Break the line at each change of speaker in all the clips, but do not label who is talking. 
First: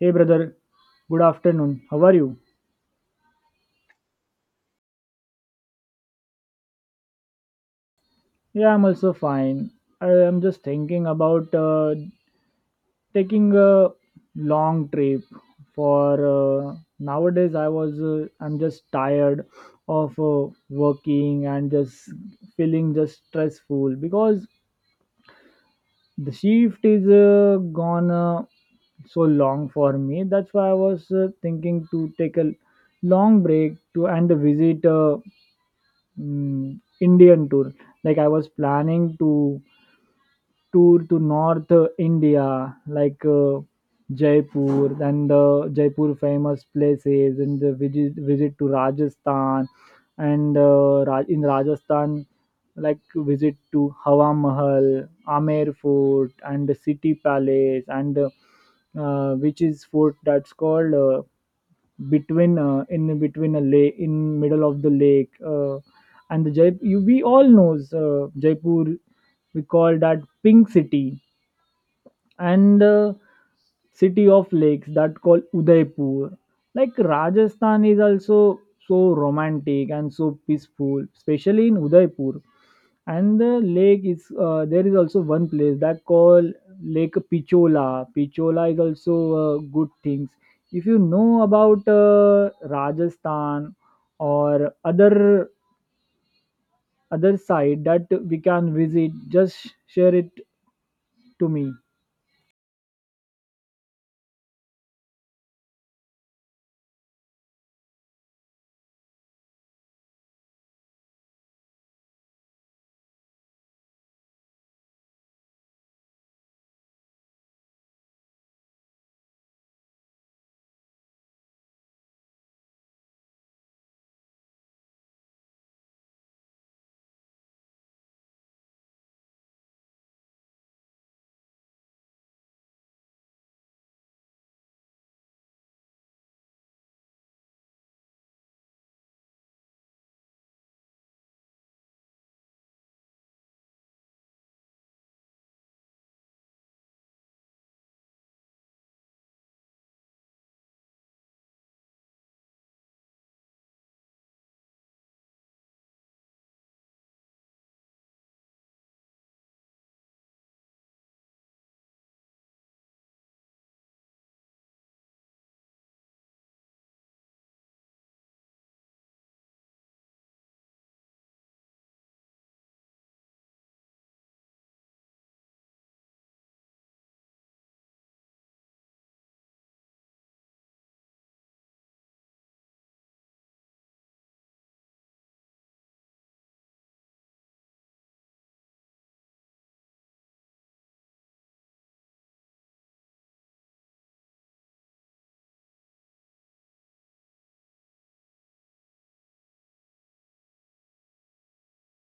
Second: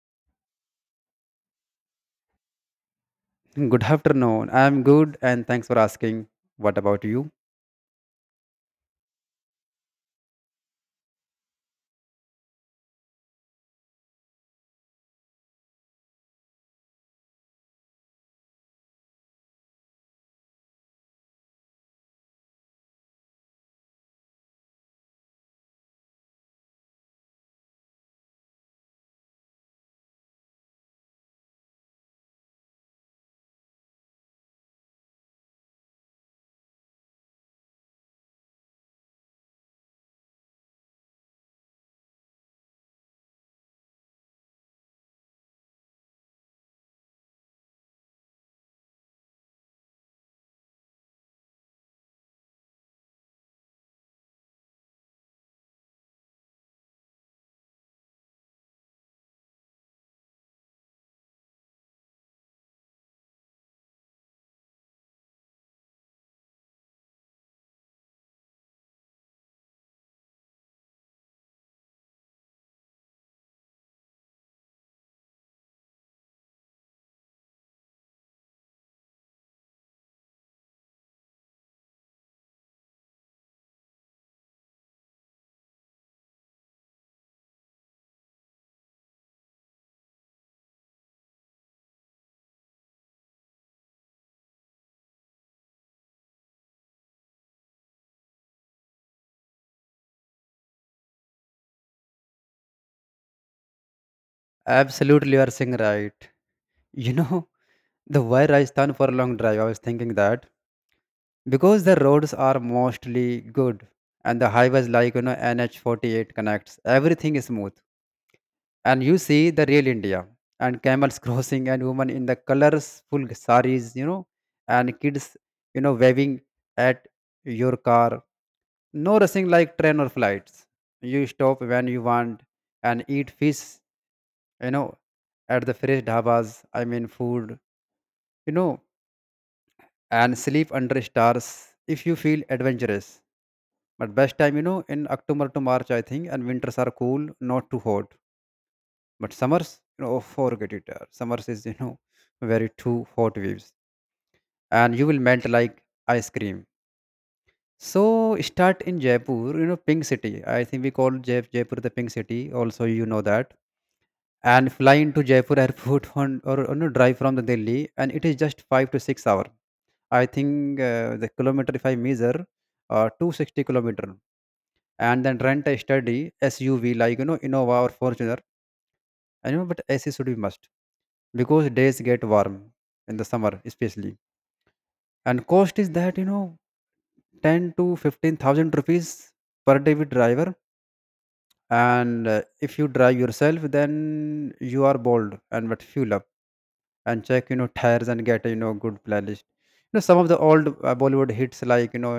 Hey brother, good afternoon. How are you?
Good afternoon. I'm good and thanks for asking. What about you?
Yeah, I'm also fine. I am just thinking about taking a long trip for nowadays I'm just tired of working and just feeling just stressful because the shift is gone so long for me. That's why I was thinking to take a long break to and visit Indian tour. Like I was planning to tour to North India, like Jaipur and the Jaipur famous places, and the visit to Rajasthan, and in Rajasthan, like visit to Hawa Mahal, Amer Fort, and the City Palace, and which is fort that's called. Between In between a lake in middle of the lake and the Jaipur you, we all knows Jaipur we call that Pink City, and city of lakes that called Udaipur. Like Rajasthan is also so romantic and so peaceful, especially in Udaipur, and the lake is there is also one place that called Lake Pichola. Pichola is also good things. If you know about Rajasthan or other side that we can visit, just share it to me.
Absolutely, you are saying right. You know, the why Rajasthan for a long drive, I was thinking that because the roads are mostly good and the highways like, you know, NH48 connects, everything is smooth. And you see the real India and camels crossing and women in the colorful saris, you know, and kids, you know, waving at your car. No rushing like train or flights. You stop when you want and eat fish, you know, at the fresh dhabas, I mean food, you know, and sleep under stars if you feel adventurous. But best time, you know, in October to March, I think, and winters are cool, not too hot. But summers, you know, oh, forget it. Summers is, you know, very too hot waves. And you will melt like ice cream. So start in Jaipur, you know, Pink City. I think we call Jaipur the Pink City. Also, you know that, and fly into Jaipur airport on, or you know, drive from the Delhi, and it is just 5 to 6 hour. I think the kilometer if I measure, 260 kilometer, and then rent a study SUV like you know Innova or Fortuner. I know, but AC should be must because days get warm in the summer especially, and cost is that you know 10 to 15 thousand rupees per day with driver. And if you drive yourself, then you are bold and but fuel up and check you know tires and get a you know good playlist, you know, some of the old bollywood hits like you know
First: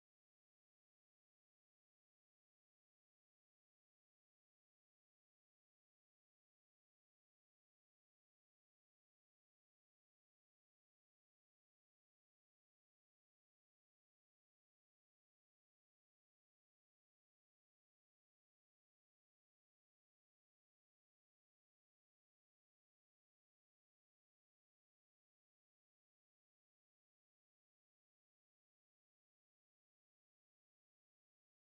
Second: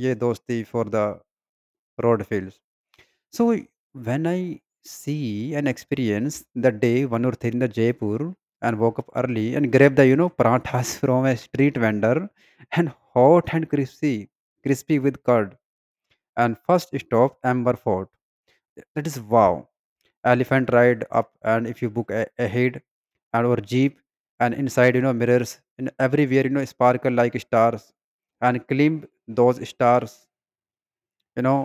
ye dosti for the road fields. So when I see and experience that day one or three in the Jaipur, and woke up early and grabbed the you know parathas from a street vendor, and hot and crispy with curd. And first stop Amber Fort, that is wow. Elephant ride up, and if you ahead, and or jeep, and inside you know mirrors and everywhere you know sparkle like stars, and climb those stars, you know,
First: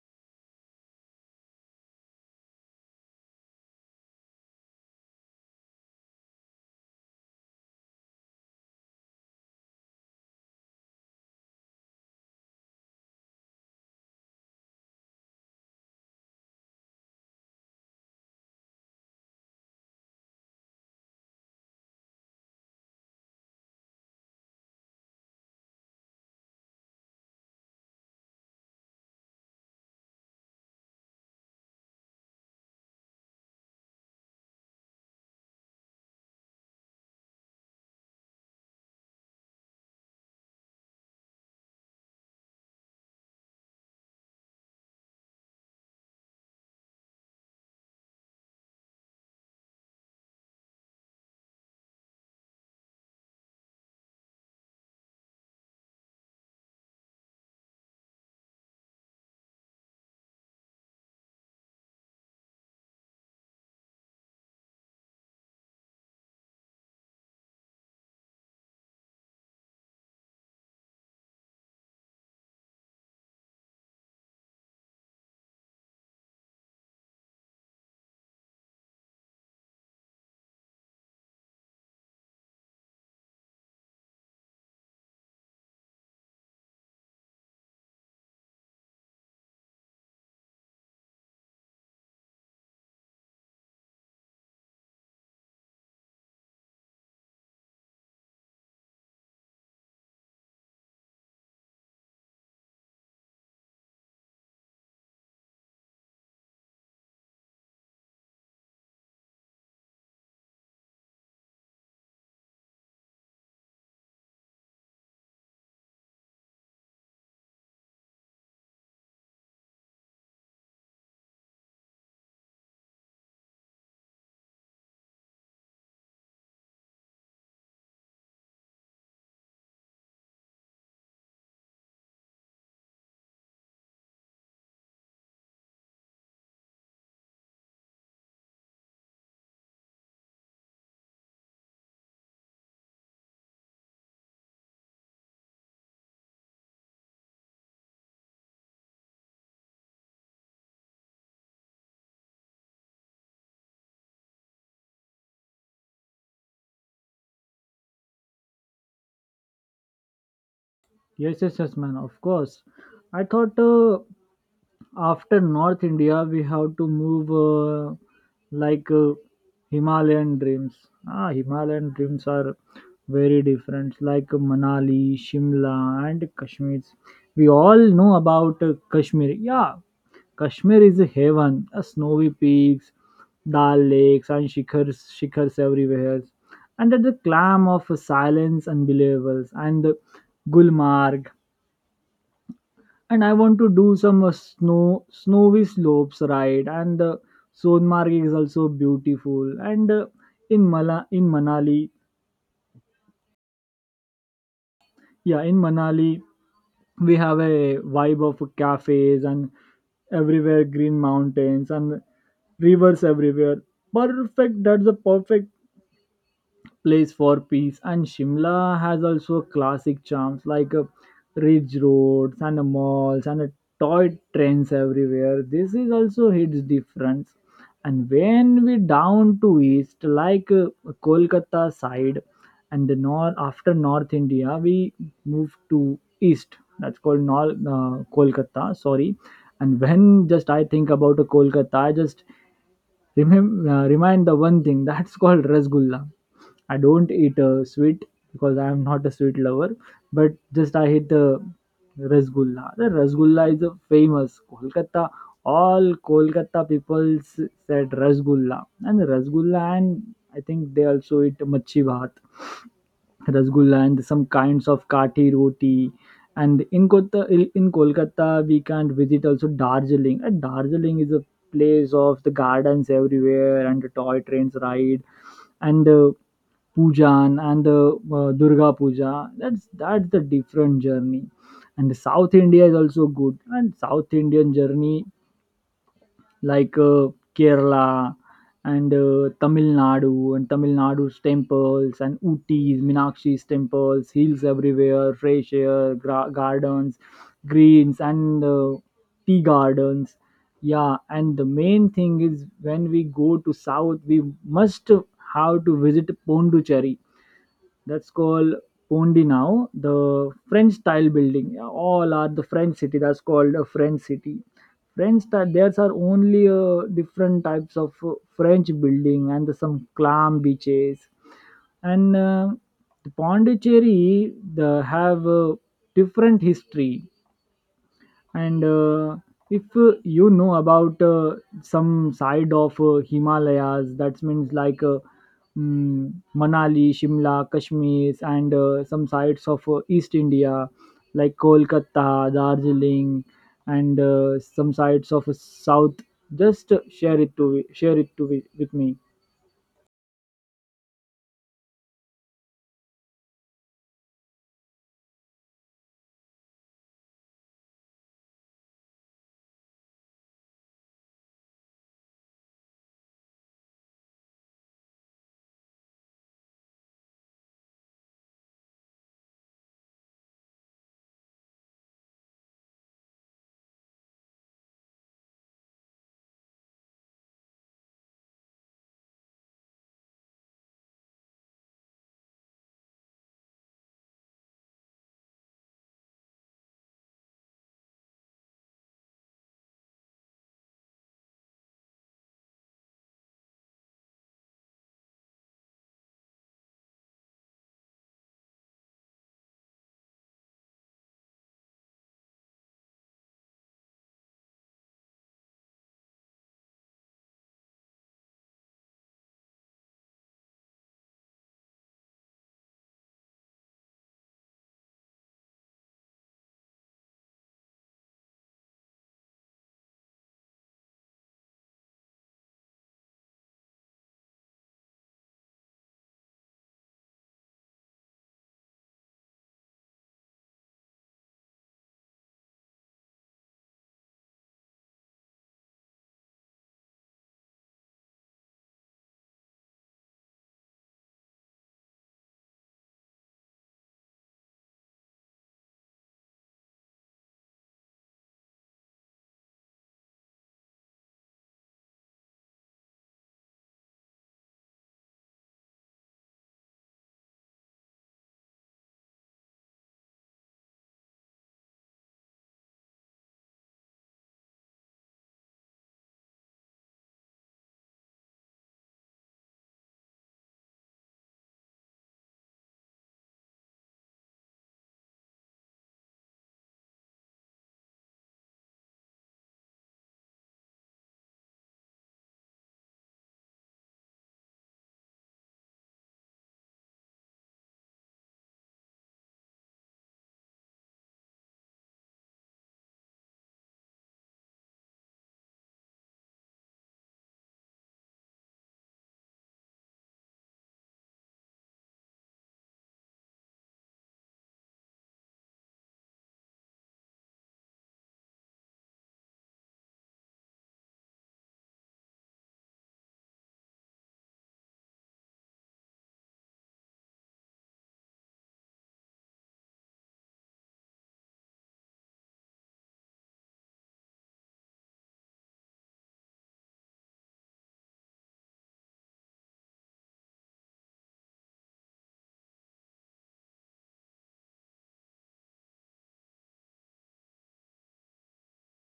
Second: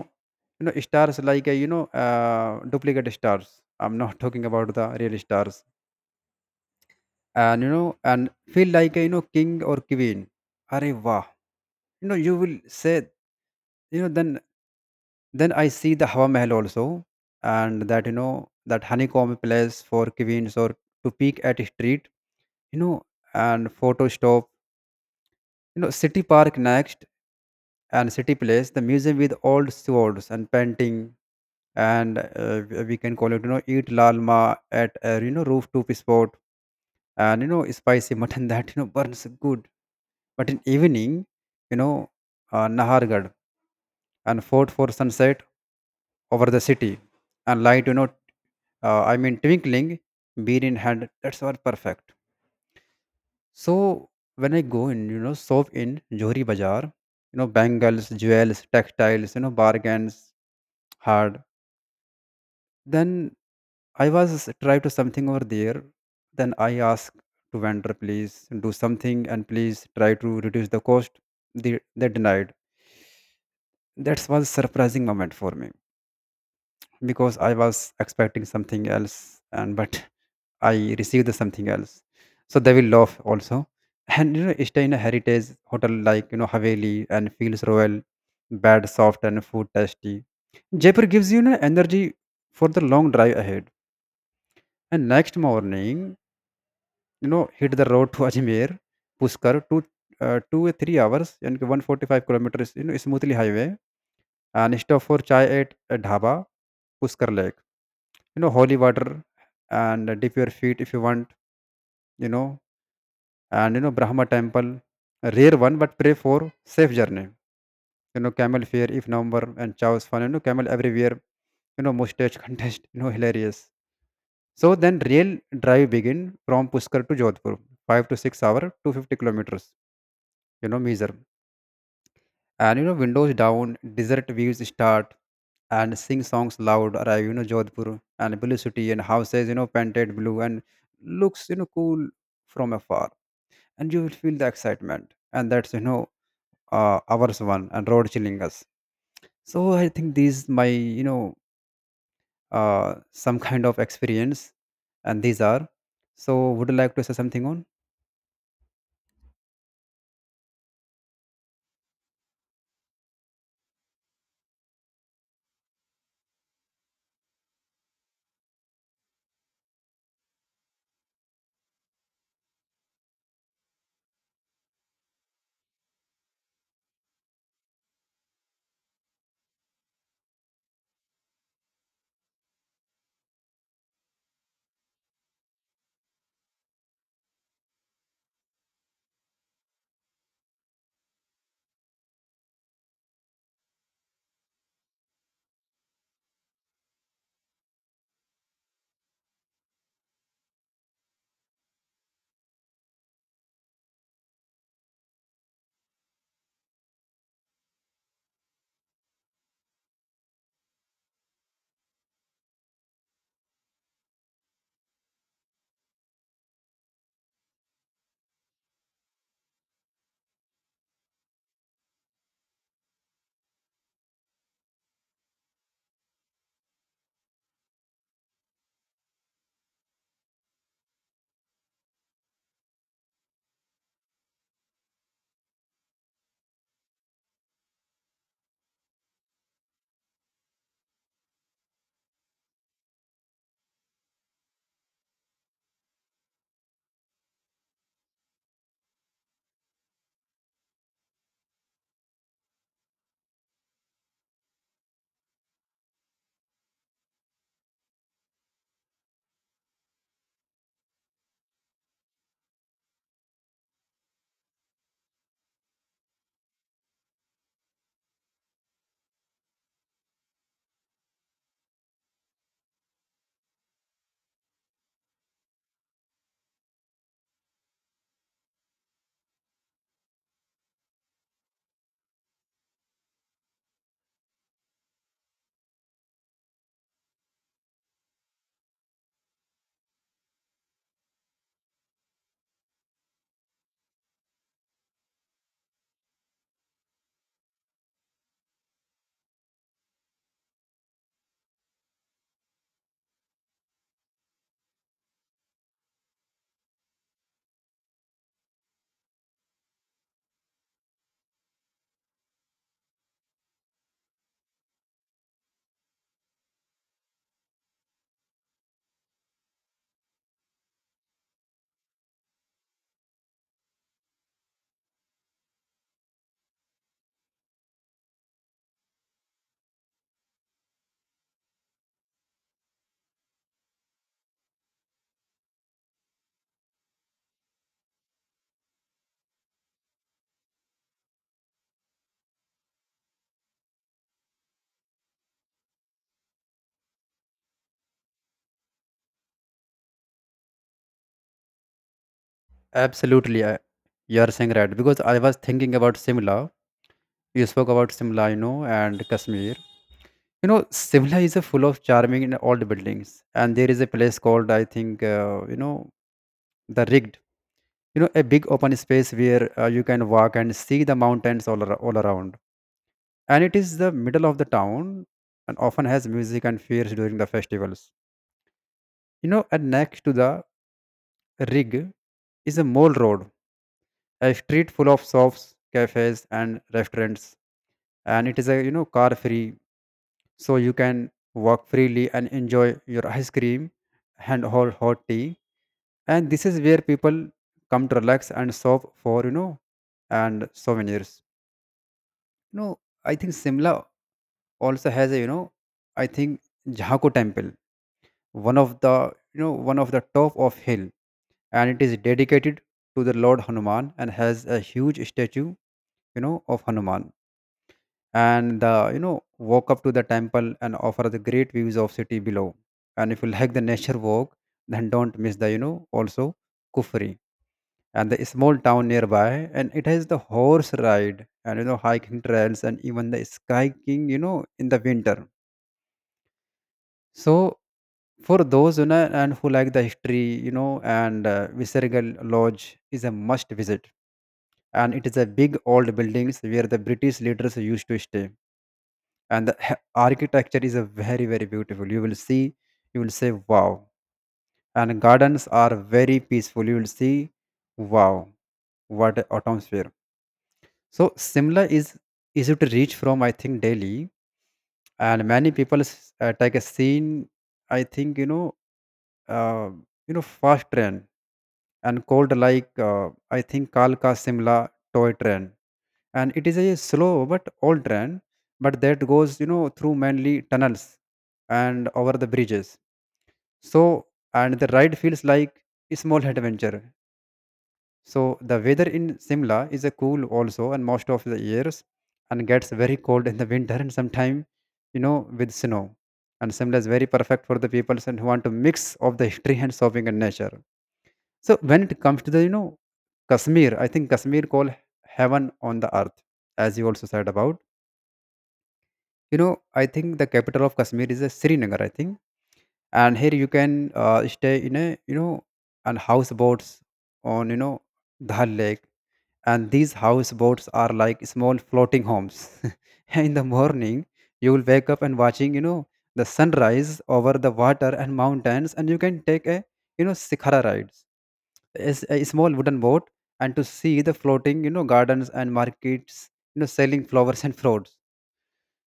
you know stars like a, you know duplicate stars. I'm not talking about the real stars. And you know, and feel like a, you know king or queen. Arey wow, you know you will say, you know, then then I see the Hawa Mahal also. And that you know that honeycomb place for queens or to peek at a street, you know, and photo stop, you know, city park next, and city place, the museum with old swords and painting. And we can call it, you know, eat lalma at a, you know, rooftop spot, and, you know, spicy mutton that, you know, burns good. But in evening, you know, Nahargarh and fort for sunset over the city, and light, you know, twinkling, beer in hand, that's all perfect. So when I go in, you know, shop in Johri Bazaar, you know, bangles, jewels, textiles, you know, bargains hard. Then I was try to something over there. Then I ask to vendor, please do something and please try to reduce the cost. They denied. That was surprising moment for me because I was expecting something else, and but I received something else. So they will laugh also. And you know, stay in a heritage hotel like you know Haveli and feels royal, bed soft and food tasty. Jaipur gives you, you know, energy for the long drive ahead. And next morning, you know, hit the road to Ajmer, Pushkar, 2 or 3 hours, and 145 kilometers, you know, smoothly highway. And stop for chai at a dhaba, Pushkar Lake. You know, holy water and dip your feet if you want, you know. And you know, Brahma temple, a rare one, but pray for safe journey. You know, camel fair if November and chows fun. You know, camel everywhere. You know, mustache contest. You know, hilarious. So then, real drive begin from Pushkar to Jodhpur, 5 to 6 hour, 250 kilometers. You know, measure. And you know, windows down, desert views start, and sing songs loud. Arrive, you know, Jodhpur and blue city and houses. You know, painted blue and looks you know cool from afar, and you will feel the excitement. And that's you know ours one and road chilling us. So I think these my you know some kind of experience and these are. So would you like to say something on?
Yes, yes, yes, man. Of course. I thought after North India we have to move like uh, Himalayan dreams. Ah, Himalayan dreams are very different. Like Manali, Shimla, and Kashmir. We all know about Kashmir. Yeah, Kashmir is a heaven. Snowy peaks, Dal lakes, and shikhars, shikhars everywhere. And at the clam of silence, unbelievable. And the Gulmarg, and I want to do some snowy slopes ride, and the Sonmarg is also beautiful. And In Manali, yeah, in Manali we have a vibe of cafes, and everywhere green mountains and rivers everywhere. Perfect. That's a perfect place for peace. And Shimla has also classic charms like ridge roads, and malls, and toy trains everywhere. This is also its difference. And when we down to east, like Kolkata side, and the north after North India, we move to east. That's called Kolkata. Sorry. And when just I think about Kolkata, I just remind the one thing that's called rasgulla. I don't eat sweet because I am not a sweet lover, but just I hate rasgulla. The rasgulla is a famous Kolkata. All Kolkata people said rasgulla, and rasgulla, and I think they also eat machi bhat, rasgulla, and some kinds of kati roti. And in Kolkata, we can not visit also Darjeeling. And Darjeeling is a place of the gardens everywhere and the toy trains ride, and pujan, and durga puja. That's the different journey. And south india is also good, and south indian journey like Kerala, and Tamil Nadu, and Tamil Nadu's temples, and Ooty's, Minakshi's temples, hills everywhere, fresh air, gardens, greens, and tea gardens. Yeah, and the main thing is when we go to south, we must have to visit Pondicherry. That's called Pondinau, the French style building. Yeah, all are the French city. That's called a French city. French style. There's are only different types of French building and some clam beaches. And Pondicherry, they have different history. And if you know about some side of himalayas, that means like Manali, Shimla, Kashmir, and some sides of east india like Kolkata, Darjeeling, and some sides of south, just share it to with me.
Absolutely, you are saying right because I was thinking about Simla. You spoke about Simla, you know, and Kashmir. You know, Simla is a full of charming and old buildings, and there is a place called I think you know the rigged. You know, a big open space where you can walk and see the mountains all around, and it is the middle of the town, and often has music and fairs during the festivals. You know, and next to the rig is a mall road, a street full of shops, cafes, and restaurants, and it is a you know car free, so you can walk freely and enjoy your ice cream and whole hot tea. And this is where people come to relax and shop for you know and souvenirs. You know, I think Simla also has a you know, I think, Jhako temple, one of the you know one of the top of hill, and it is dedicated to the lord Hanuman and has a huge statue you know of Hanuman, and the you know walk up to the temple and offer the great views of city below. And if you like the nature walk, then don't miss the you know also Kufri, and the small town nearby, and it has the horse ride and you know hiking trails and even the skiing you know in the winter. So for those you know and who like the history, you know, and Visergal lodge is a must visit, and it is a big old buildings where the british leaders used to stay, and the architecture is a very beautiful, you will see, you will say wow, and gardens are very peaceful, you will see wow, what a atmosphere. So Simla is easy to reach from I think Delhi, and many people take a scene, I think you know, uh, you know fast train, and called like I think Kalka Simla toy train, and it is a slow but old train, but that goes you know through mainly tunnels and over the bridges. So and the ride feels like a small adventure. So the weather in Simla is a cool also, and most of the years, and gets very cold in the winter and sometime you know with snow. And Simla is very perfect for the people and who want to mix of the history and shopping and nature. So when it comes to the you know Kashmir, I think Kashmir called heaven on the earth, as you also said about. You know, I think the capital of Kashmir is Srinagar, I think, and here you can stay in a you know on houseboats on you know Dal Lake, and these houseboats are like small floating homes. In the morning, you will wake up and watching you know the sunrise over the water and mountains, and you can take a you know Sikhara rides, a small wooden boat, and to see the floating you know gardens and markets you know selling flowers and fruits.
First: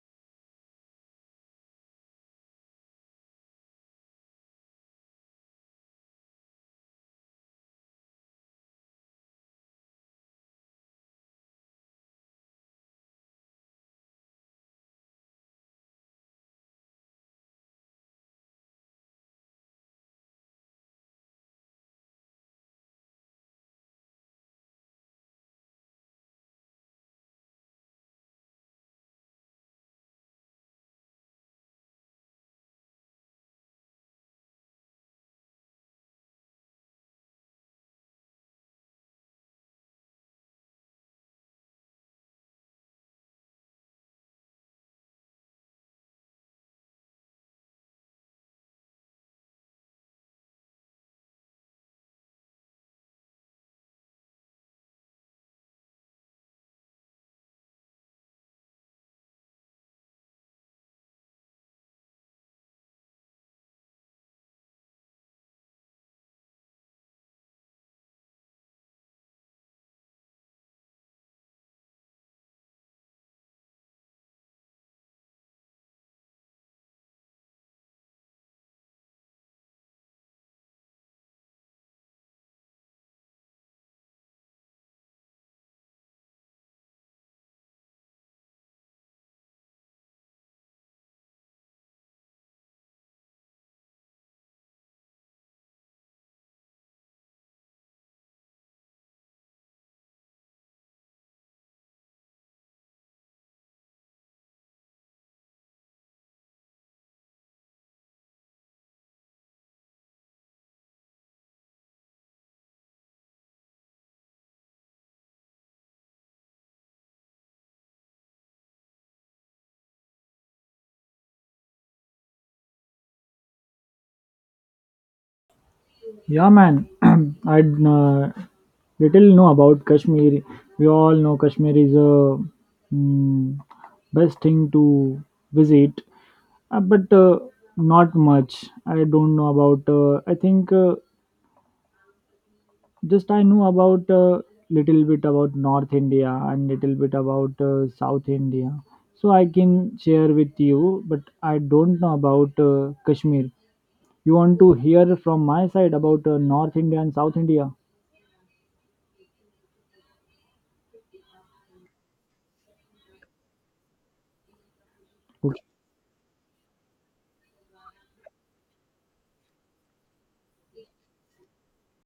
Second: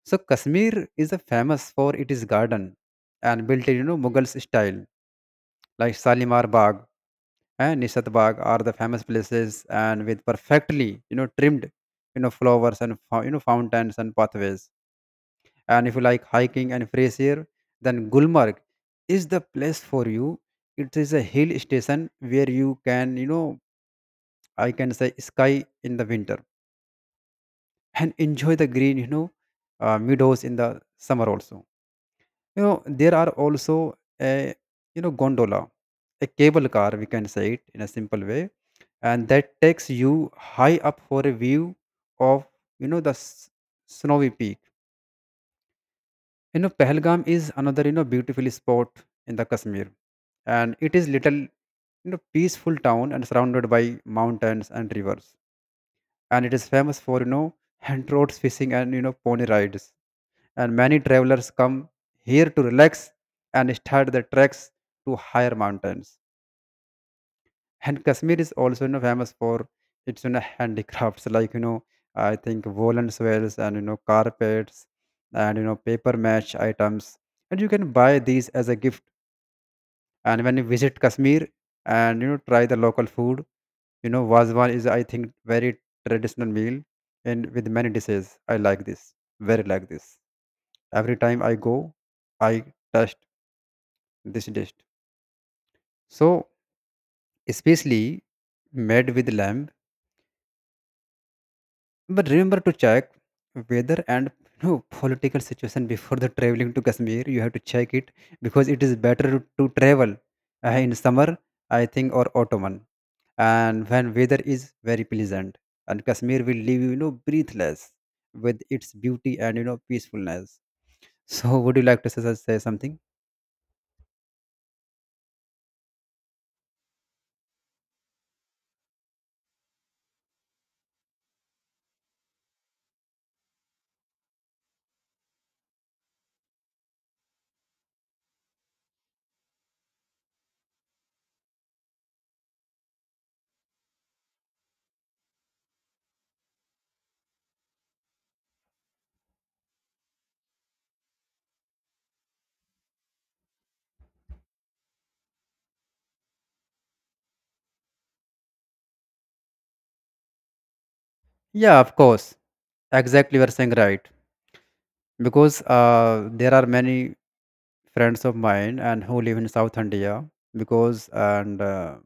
So Kashmir is a famous for its garden and built in you know mughal style, like Shalimar Bagh and Nishat Bagh are the famous places, and with perfectly you know trimmed you know flowers and you know fountains and pathways. And if you like hiking and fresh air, then Gulmarg is the place for you. It is a hill station where you can you know I can say sky in the winter and enjoy the green, you know, meadows in the summer also. You know, there are also a you know gondola, a cable car we can say it in a simple way, and that takes you high up for a view of you know the snowy peak. Pahalgam is another beautiful spot in the Kashmir, and it is little peaceful town and surrounded by mountains and rivers and it is famous for hand roads fishing and pony rides and many travelers come here to relax and start their treks to higher mountains. And Kashmir is also famous for its handicrafts like I think woolen swells and carpets and paper match items, and you can buy these as a gift. And when you visit Kashmir, and you know try the local food. Vazwan is, I think, very traditional meal and with many dishes. I like this, very like this. Every time I go, I taste this dish. So, especially made with lamb. But remember to check weather and political situation before the traveling to Kashmir. You have to check it because it is better to travel in summer, I think, or autumn. And when weather is very pleasant, and Kashmir will leave you you know breathless with its beauty and peacefulness. So would you like to say something?
Yeah, man. I little know about Kashmir. We all know Kashmir is a mm, best thing to visit, but not much. I don't know about. I think Just I know about little bit about North India and little bit about South India. So I can share with you, but I don't know about Kashmir. You want to hear from my side about North India and South India?
Yeah, of course. Exactly, you're saying right, because there are many friends of mine and who live in South India, because and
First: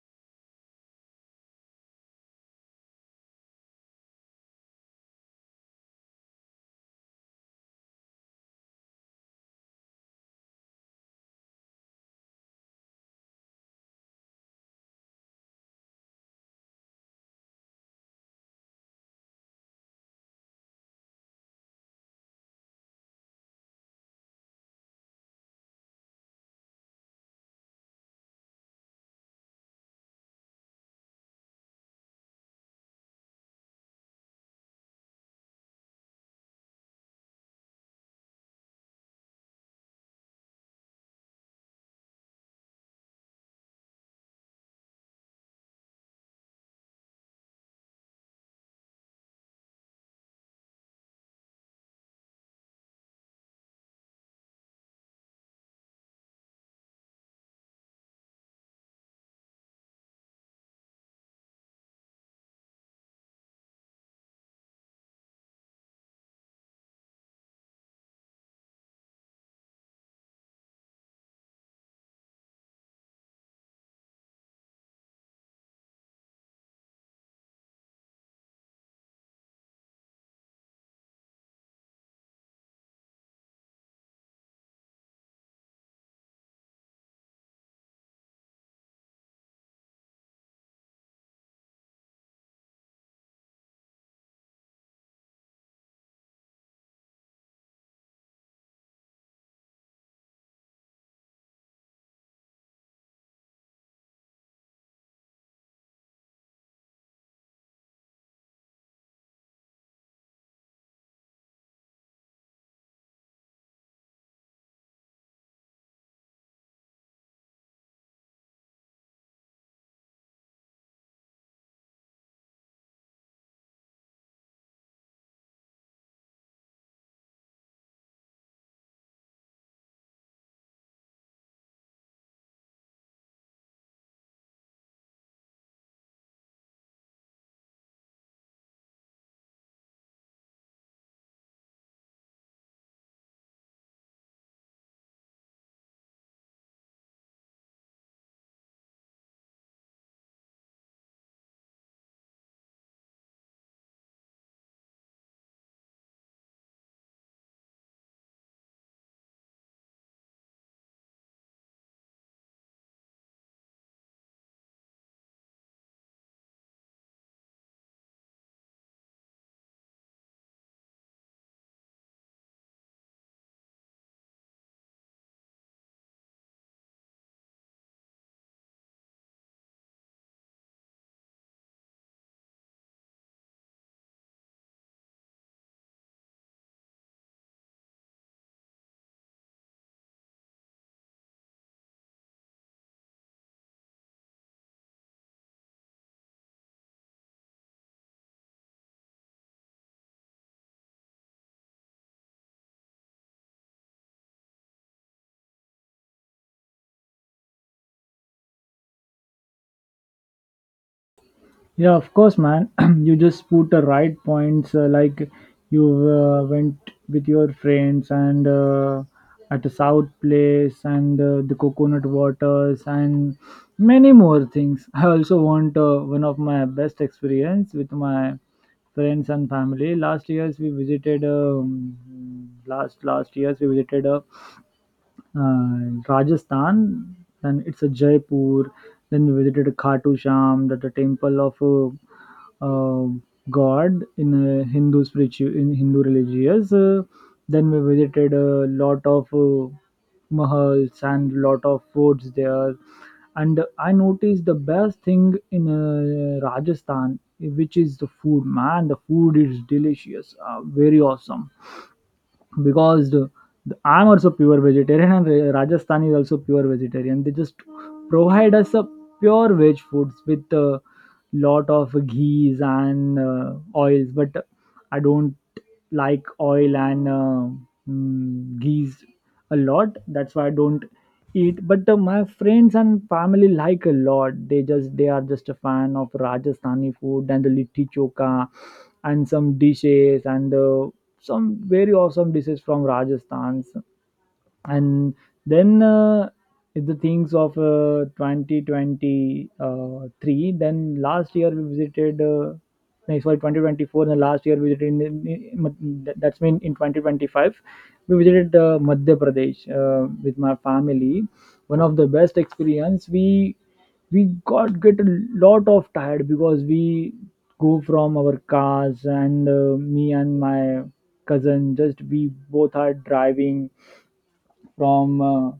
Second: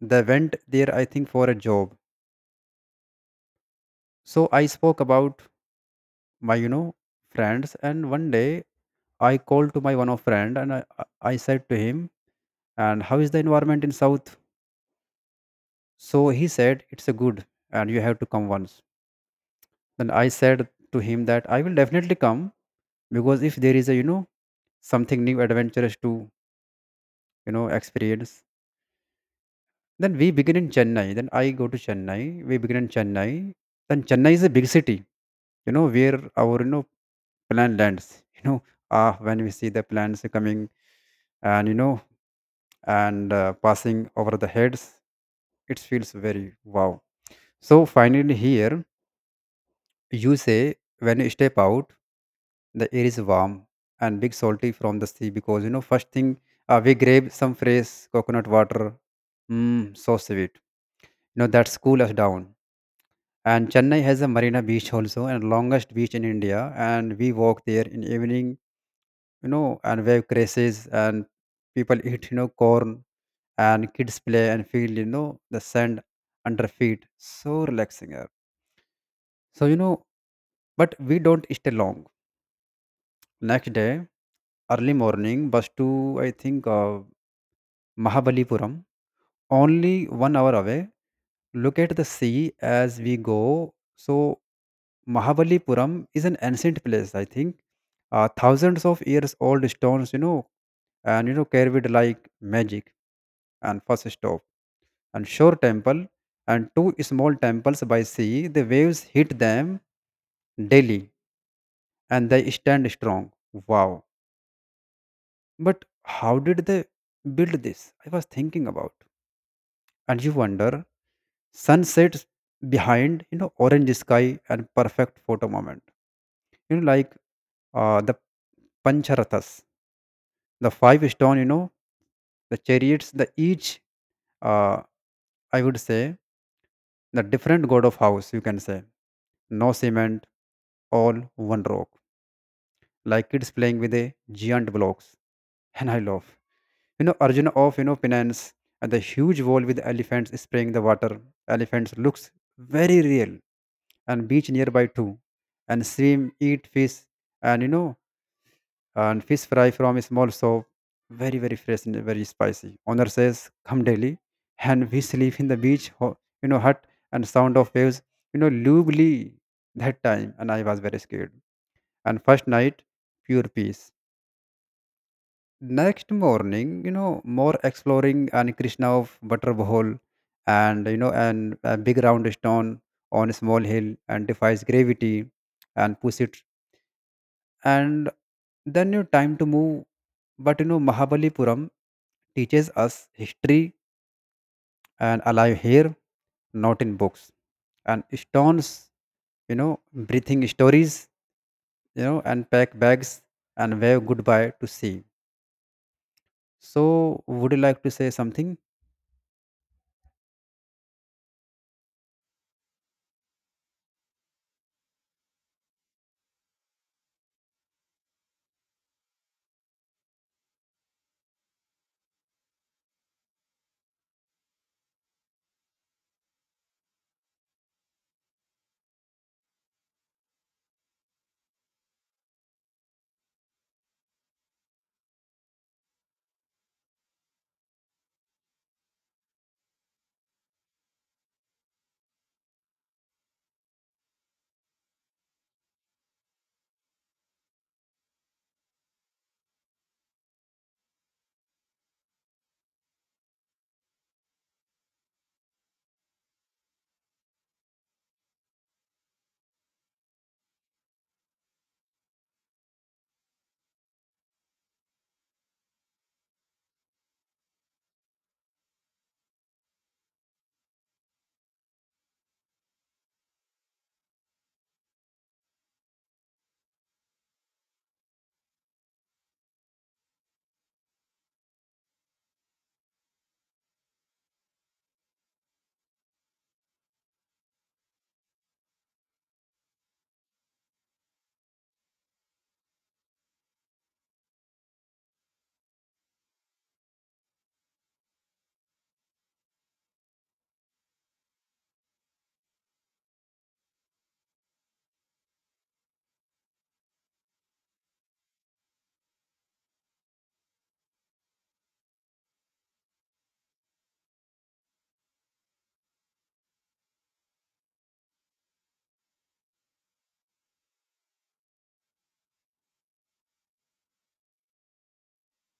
they went there, I think, for a job. So I spoke about my friends, and one day I called to my one of friend, and I said to him, and how is the environment in south. So he said, it's a good, and you have to come once. Then I said to him that I will definitely come, because if there is a, something new adventurous to, experience. Then we begin in Chennai. Then I go to Chennai. We begin in Chennai. Then Chennai is a big city, where our, plan lands, when we see the plans coming and, and passing over the heads, it feels very wow. So finally here, you say, when you step out, the air is warm and big salty from the sea, because first thing, we grab some fresh coconut water. So sweet, that's cool us down. And Chennai has a Marina Beach also, and longest beach in India, and we walk there in evening, and wave crashes, and people eat corn, and kids play and feel the sand under feet, so relaxing app. So but we don't stay long. Next day, early morning bus to I think Mahabalipuram, only 1 hour away. Look at the sea as we go. So, Mahabalipuram is an ancient place, I think. Thousands of years old stones, and carried like magic. And first stop, and shore temple, and two small temples by sea. The waves hit them daily, and they stand strong. Wow! But how did they build this? I was thinking about, and you wonder sunsets behind orange sky, and perfect photo moment, like the pancharathas, the five stone, the chariots, the each, uh, I would say, the different god of house, you can say. No cement, all one rock, like kids playing with a giant blocks. And I love Arjuna of penance, and the huge wall with elephants spraying the water. Elephants looks very real, and beach nearby too, and swim, eat fish, and fish fry from a small shop, very very fresh and very spicy. Owner says, "Come daily," and we sleep in the beach, hut, and sound of waves, lovely that time, and I was very scared. And first night, pure peace. Next morning, more exploring, and Krishna of Butterball, and a big round stone on a small hill and defies gravity, and push it, and then you time to move. But Mahabalipuram teaches us history, and alive here, not in books and stones, you know breathing stories, and pack bags and wave goodbye to sea. So would you like to say something?
Yeah, of course, man. You just put the right points like you went with your friends and at the south place and the coconut waters and many more things. I also want one of my best experience with my friends and family. Last years we visited uh, Rajasthan. Then it's a Jaipur. Then we visited Khatu Sham, that the temple of uh, God in Hindu spiritual in Hindu religious. Then we visited a lot of mahals and lot of forts there. And I noticed the best thing in Rajasthan, which is the food. Man, the food is delicious, very awesome because I'm also pure vegetarian and Rajasthan is also pure vegetarian. They just provide us a pure veg foods with a lot of ghees and oils, but I don't like oil and ghees a lot. That's why I don't eat. But my friends and family like a lot. They are just a fan of Rajasthani food and the litti choka and some dishes and the some very awesome dishes from Rajasthan. And then if the things of 2023, then last year we visited no, sorry, 2024, and last year we visited that's mean in 2025 we visited madhya pradesh with my family. One of the best experience. We got get a lot of tired because we go from our cars, and me and my cousin just we both are driving from uh,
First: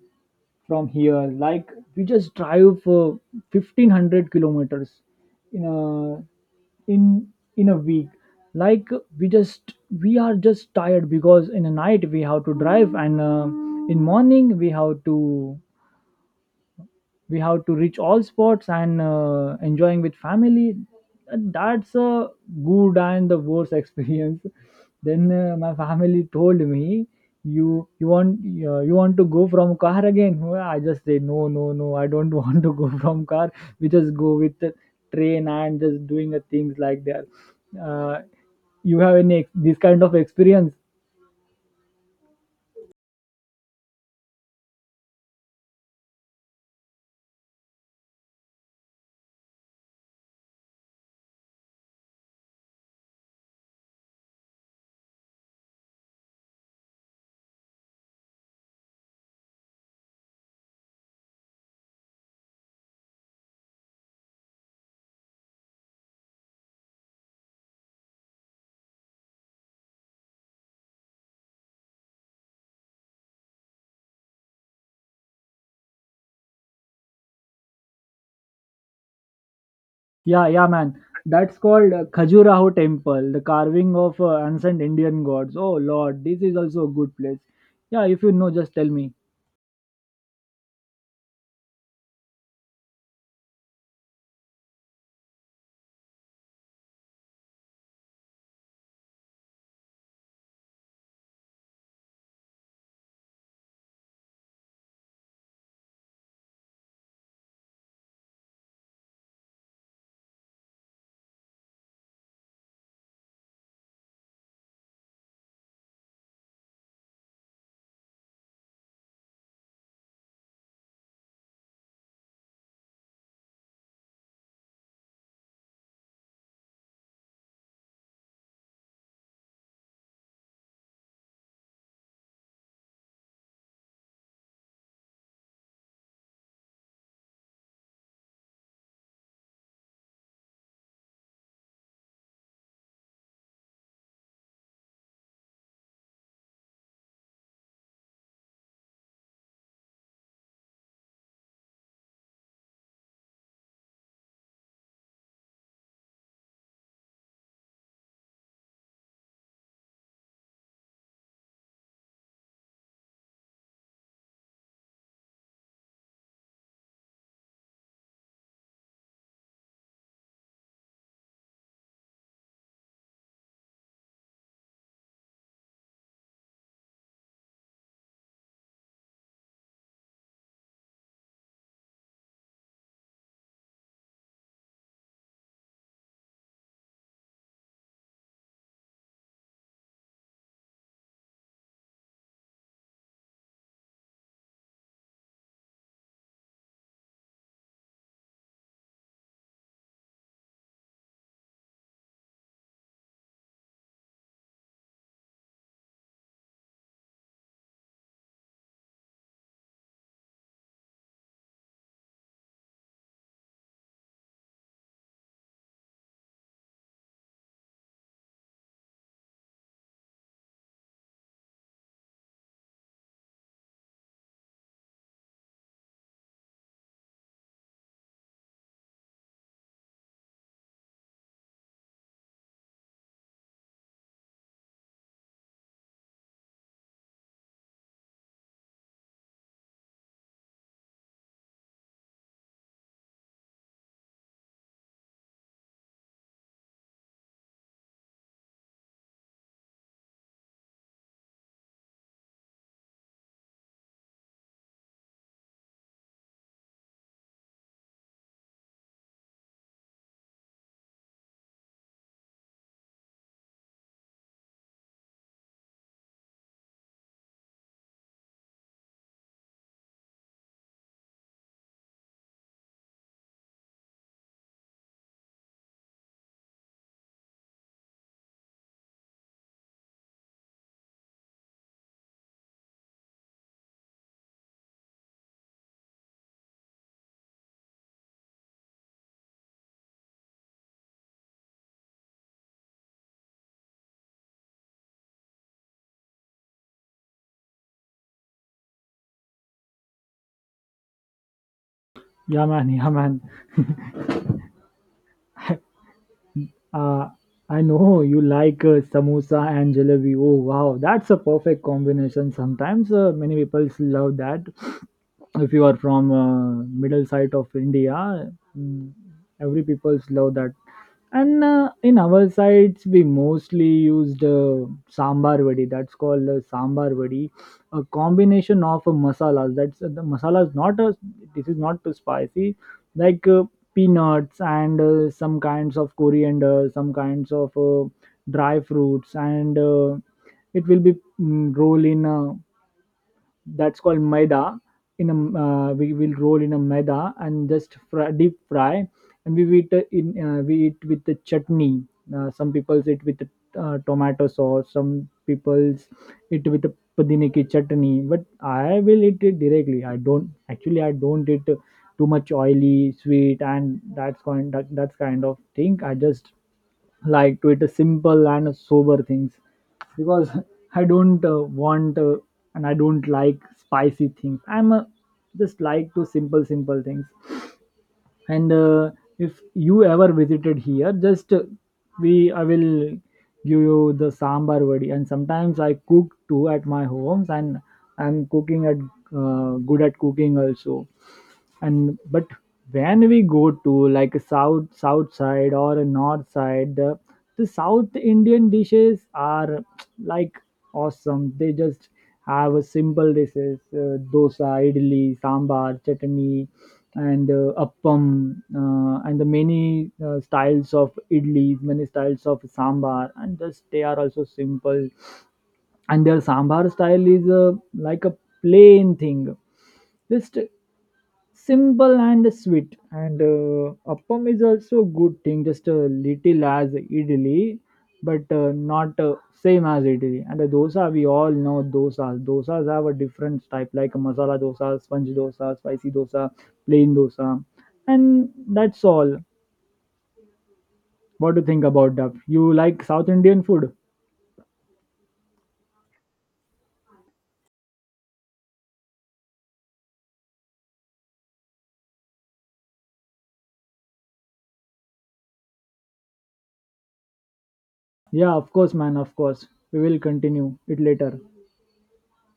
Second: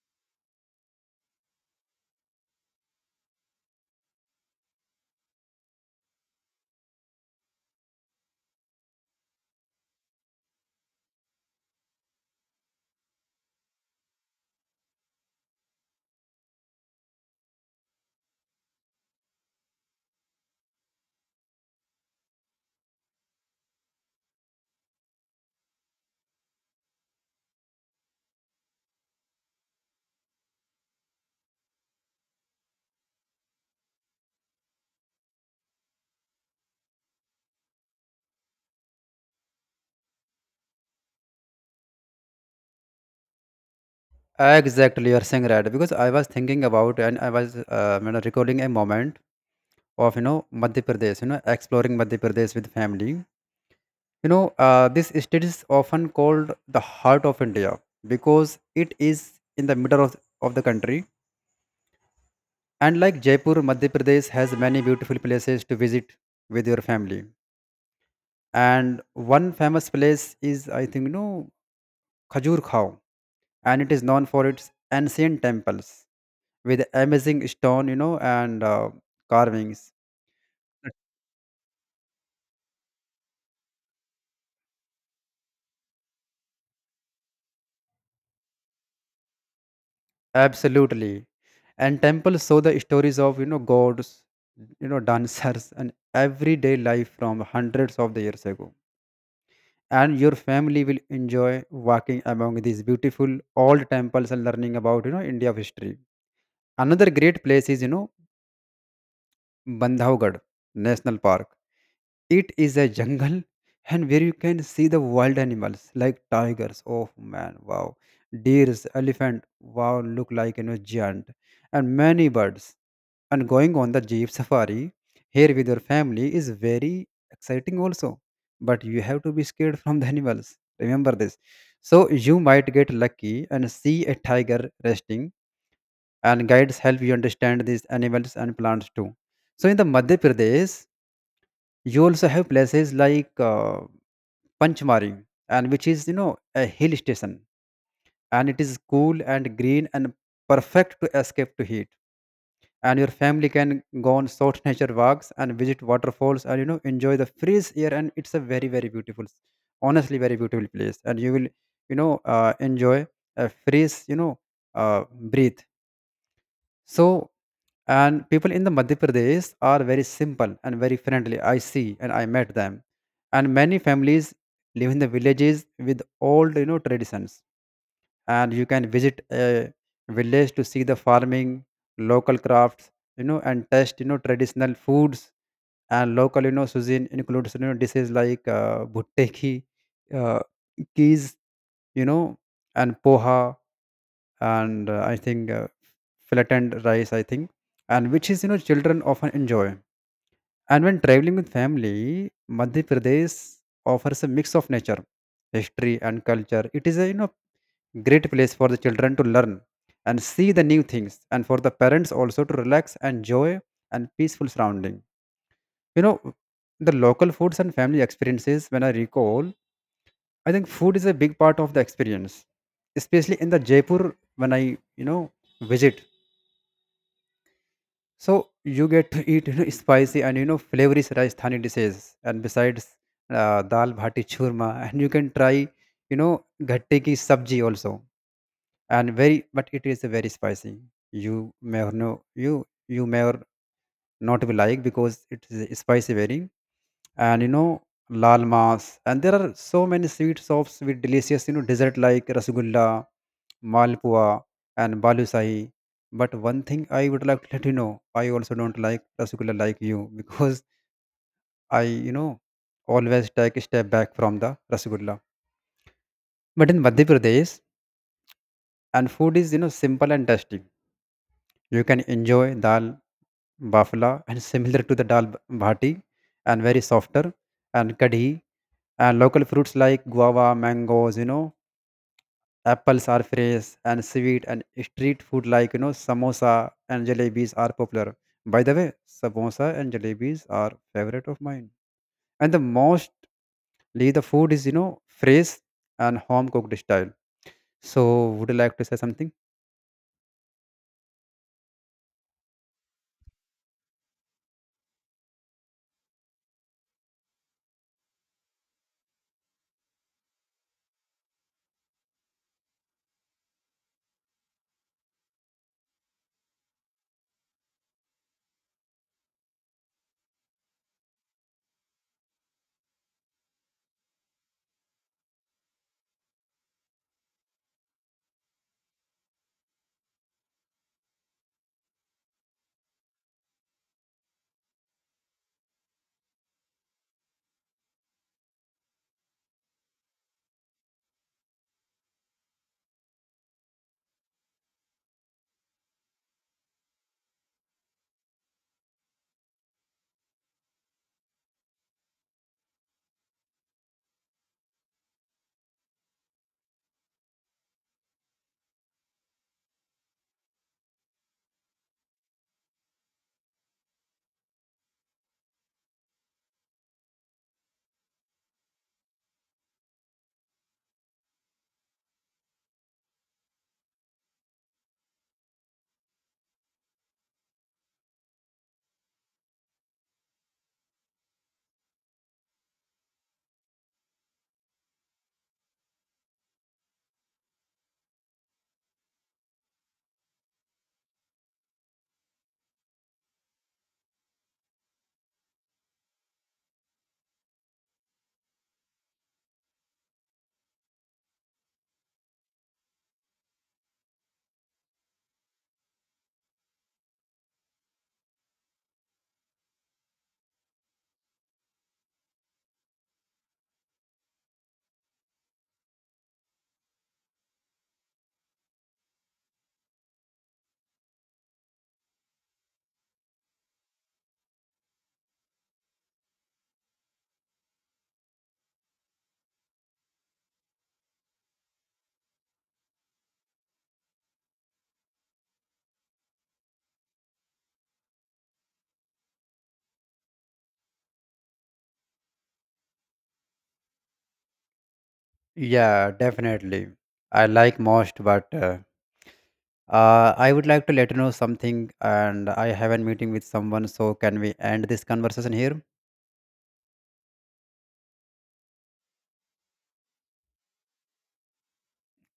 from here. Like we just drive 1500 kilometers in a in in a week. Like we just we are just tired because in the night we have to drive, and in morning we have to reach all spots and enjoying with family. That's a good and the worst experience. Then my family told me, you you want you want to go from car again? Well, I just say no, no, no, I don't want to go from car. We just go with the train and just doing the things like that. uh, you have any this kind of experience?
Exactly, you're saying right, because I was thinking about, and I was recalling a moment of Madhya Pradesh, exploring Madhya Pradesh with family. This state is often called the heart of India, because it is in the middle of the country. And like Jaipur, Madhya Pradesh has many beautiful places to visit with your family. And one famous place is, I think, Khajur Khao, and it is known for its ancient temples with amazing stone, and carvings.
Yeah, yeah, man. That's called Khajuraho Temple, the carving of ancient Indian gods. Oh Lord, this is also a good place. Yeah, if you know, just tell me.
Absolutely. And temples show the stories of, gods, dancers and everyday life from hundreds of the years ago. And your family will enjoy walking among these beautiful old temples and learning about, India of history. Another great place is, Bandhavgarh National Park. It is a jungle, and where you can see the wild animals like tigers. Oh man, wow. Deers, elephant, wow, look like, giant. And many birds. And going on the Jeep safari here with your family is very exciting also. But you have to be scared from the animals. Remember this. So you might get lucky and see a tiger resting, and guides help you understand these animals and plants too. So in the Madhya Pradesh, you also have places like Panchmari, and which is a hill station, and it is cool and green and perfect to escape to heat. And your family can go on short nature walks and visit waterfalls, and enjoy the fresh air, and it's a very very beautiful, honestly very beautiful place, and you will enjoy a fresh uh, breathe. So and people in the Madhya Pradesh are very simple and very friendly, I see, and I met them. And many families live in the villages with old traditions, and you can visit a village to see the farming, local crafts, and test traditional foods. And local cuisine includes dishes like bhutte ki uh, keys, you know and poha, and I think flattened rice, I think, and which is children often enjoy. And when traveling with family, Madhya Pradesh offers a mix of nature, history and culture. It is a great place for the children to learn and see the new things, and for the parents also to relax, and enjoy, and peaceful surrounding. You know, the local foods and family experiences, when I recall, I think food is a big part of the experience, especially in the Jaipur when I, visit. So you get to eat spicy and flavory Rajasthani dishes, and besides dal bhati churma, and you can try ghatte ki sabji also. And very, but it is very spicy. you may or no you you may or not be like, because it is spicy very. And lal mas, and there are so many sweet shops with delicious dessert like rasgulla, malpua and balusahi. But one thing I would like to let you know, I also don't like rasgulla like you because I always take a step back from the rasgulla. But in Madhya Pradesh, and food is simple and tasty. You can enjoy dal bafla, and similar to the dal bhati, and very softer, and kadhi, and local fruits like guava, mangoes, apples are fresh and sweet, and street food like samosa and jalebis are popular. By the way, samosa and jalebis are favorite of mine, and the most Lee, the food is, fresh and home cooked style. So, would you like to say something?
Yeah, man. Yeah, man. Uh, I know you like samosa and jalebi. Oh wow, that's a perfect combination. Sometimes many people love that. If you are from middle side of india, mm, every people's love that. And in our sides we mostly used sambar vadi. That's called sambar vadi, a combination of masalas. That's The masala is not a this is not too spicy, like peanuts and some kinds of coriander, some kinds of dry fruits, and it will be roll in a that's called maida. In a we will roll in a maida and just fry, deep fry, and we eat it in we eat with the chutney. Some people eat with the tomato sauce, some people's eat with the pudine ki chutney, but I will eat it directly. I don't Actually, I don't eat too much oily sweet. And that's kind of thing. I just like to eat a simple and sober things, because I don't want and I don't like spicy things. I'm a, just like to simple, simple things. And if you ever visited here, just we I will give you the sambar vadi. And sometimes I cook too at my homes, and I'm cooking at good at cooking also. And but when we go to like a south side or a north side, the south indian dishes are like awesome. They just have a simple dishes, dosa, idli, sambar, chutney, and appam, and the many styles of idlis, many styles of sambar, and just they are also simple. And their sambar style is like a plain thing, just simple and sweet. And appam is also a good thing, just a little as idli, but not same as idli. And the dosa, we all know dosas. Dosas have a different type, like masala dosa, sponge dosa, spicy dosa, plain dosa, and that's all. What do you think about that? You like south indian food?
Yeah, definitely. I like most, but I would like to let you know something, and I have a meeting with someone, so can we end this conversation here?
Yeah, of course, man, of course. We will continue it later.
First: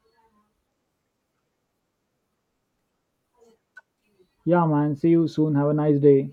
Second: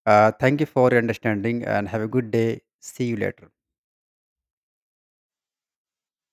Thank you for your understanding and have a good day. See you later.
Yeah, man, see you soon, have a nice day.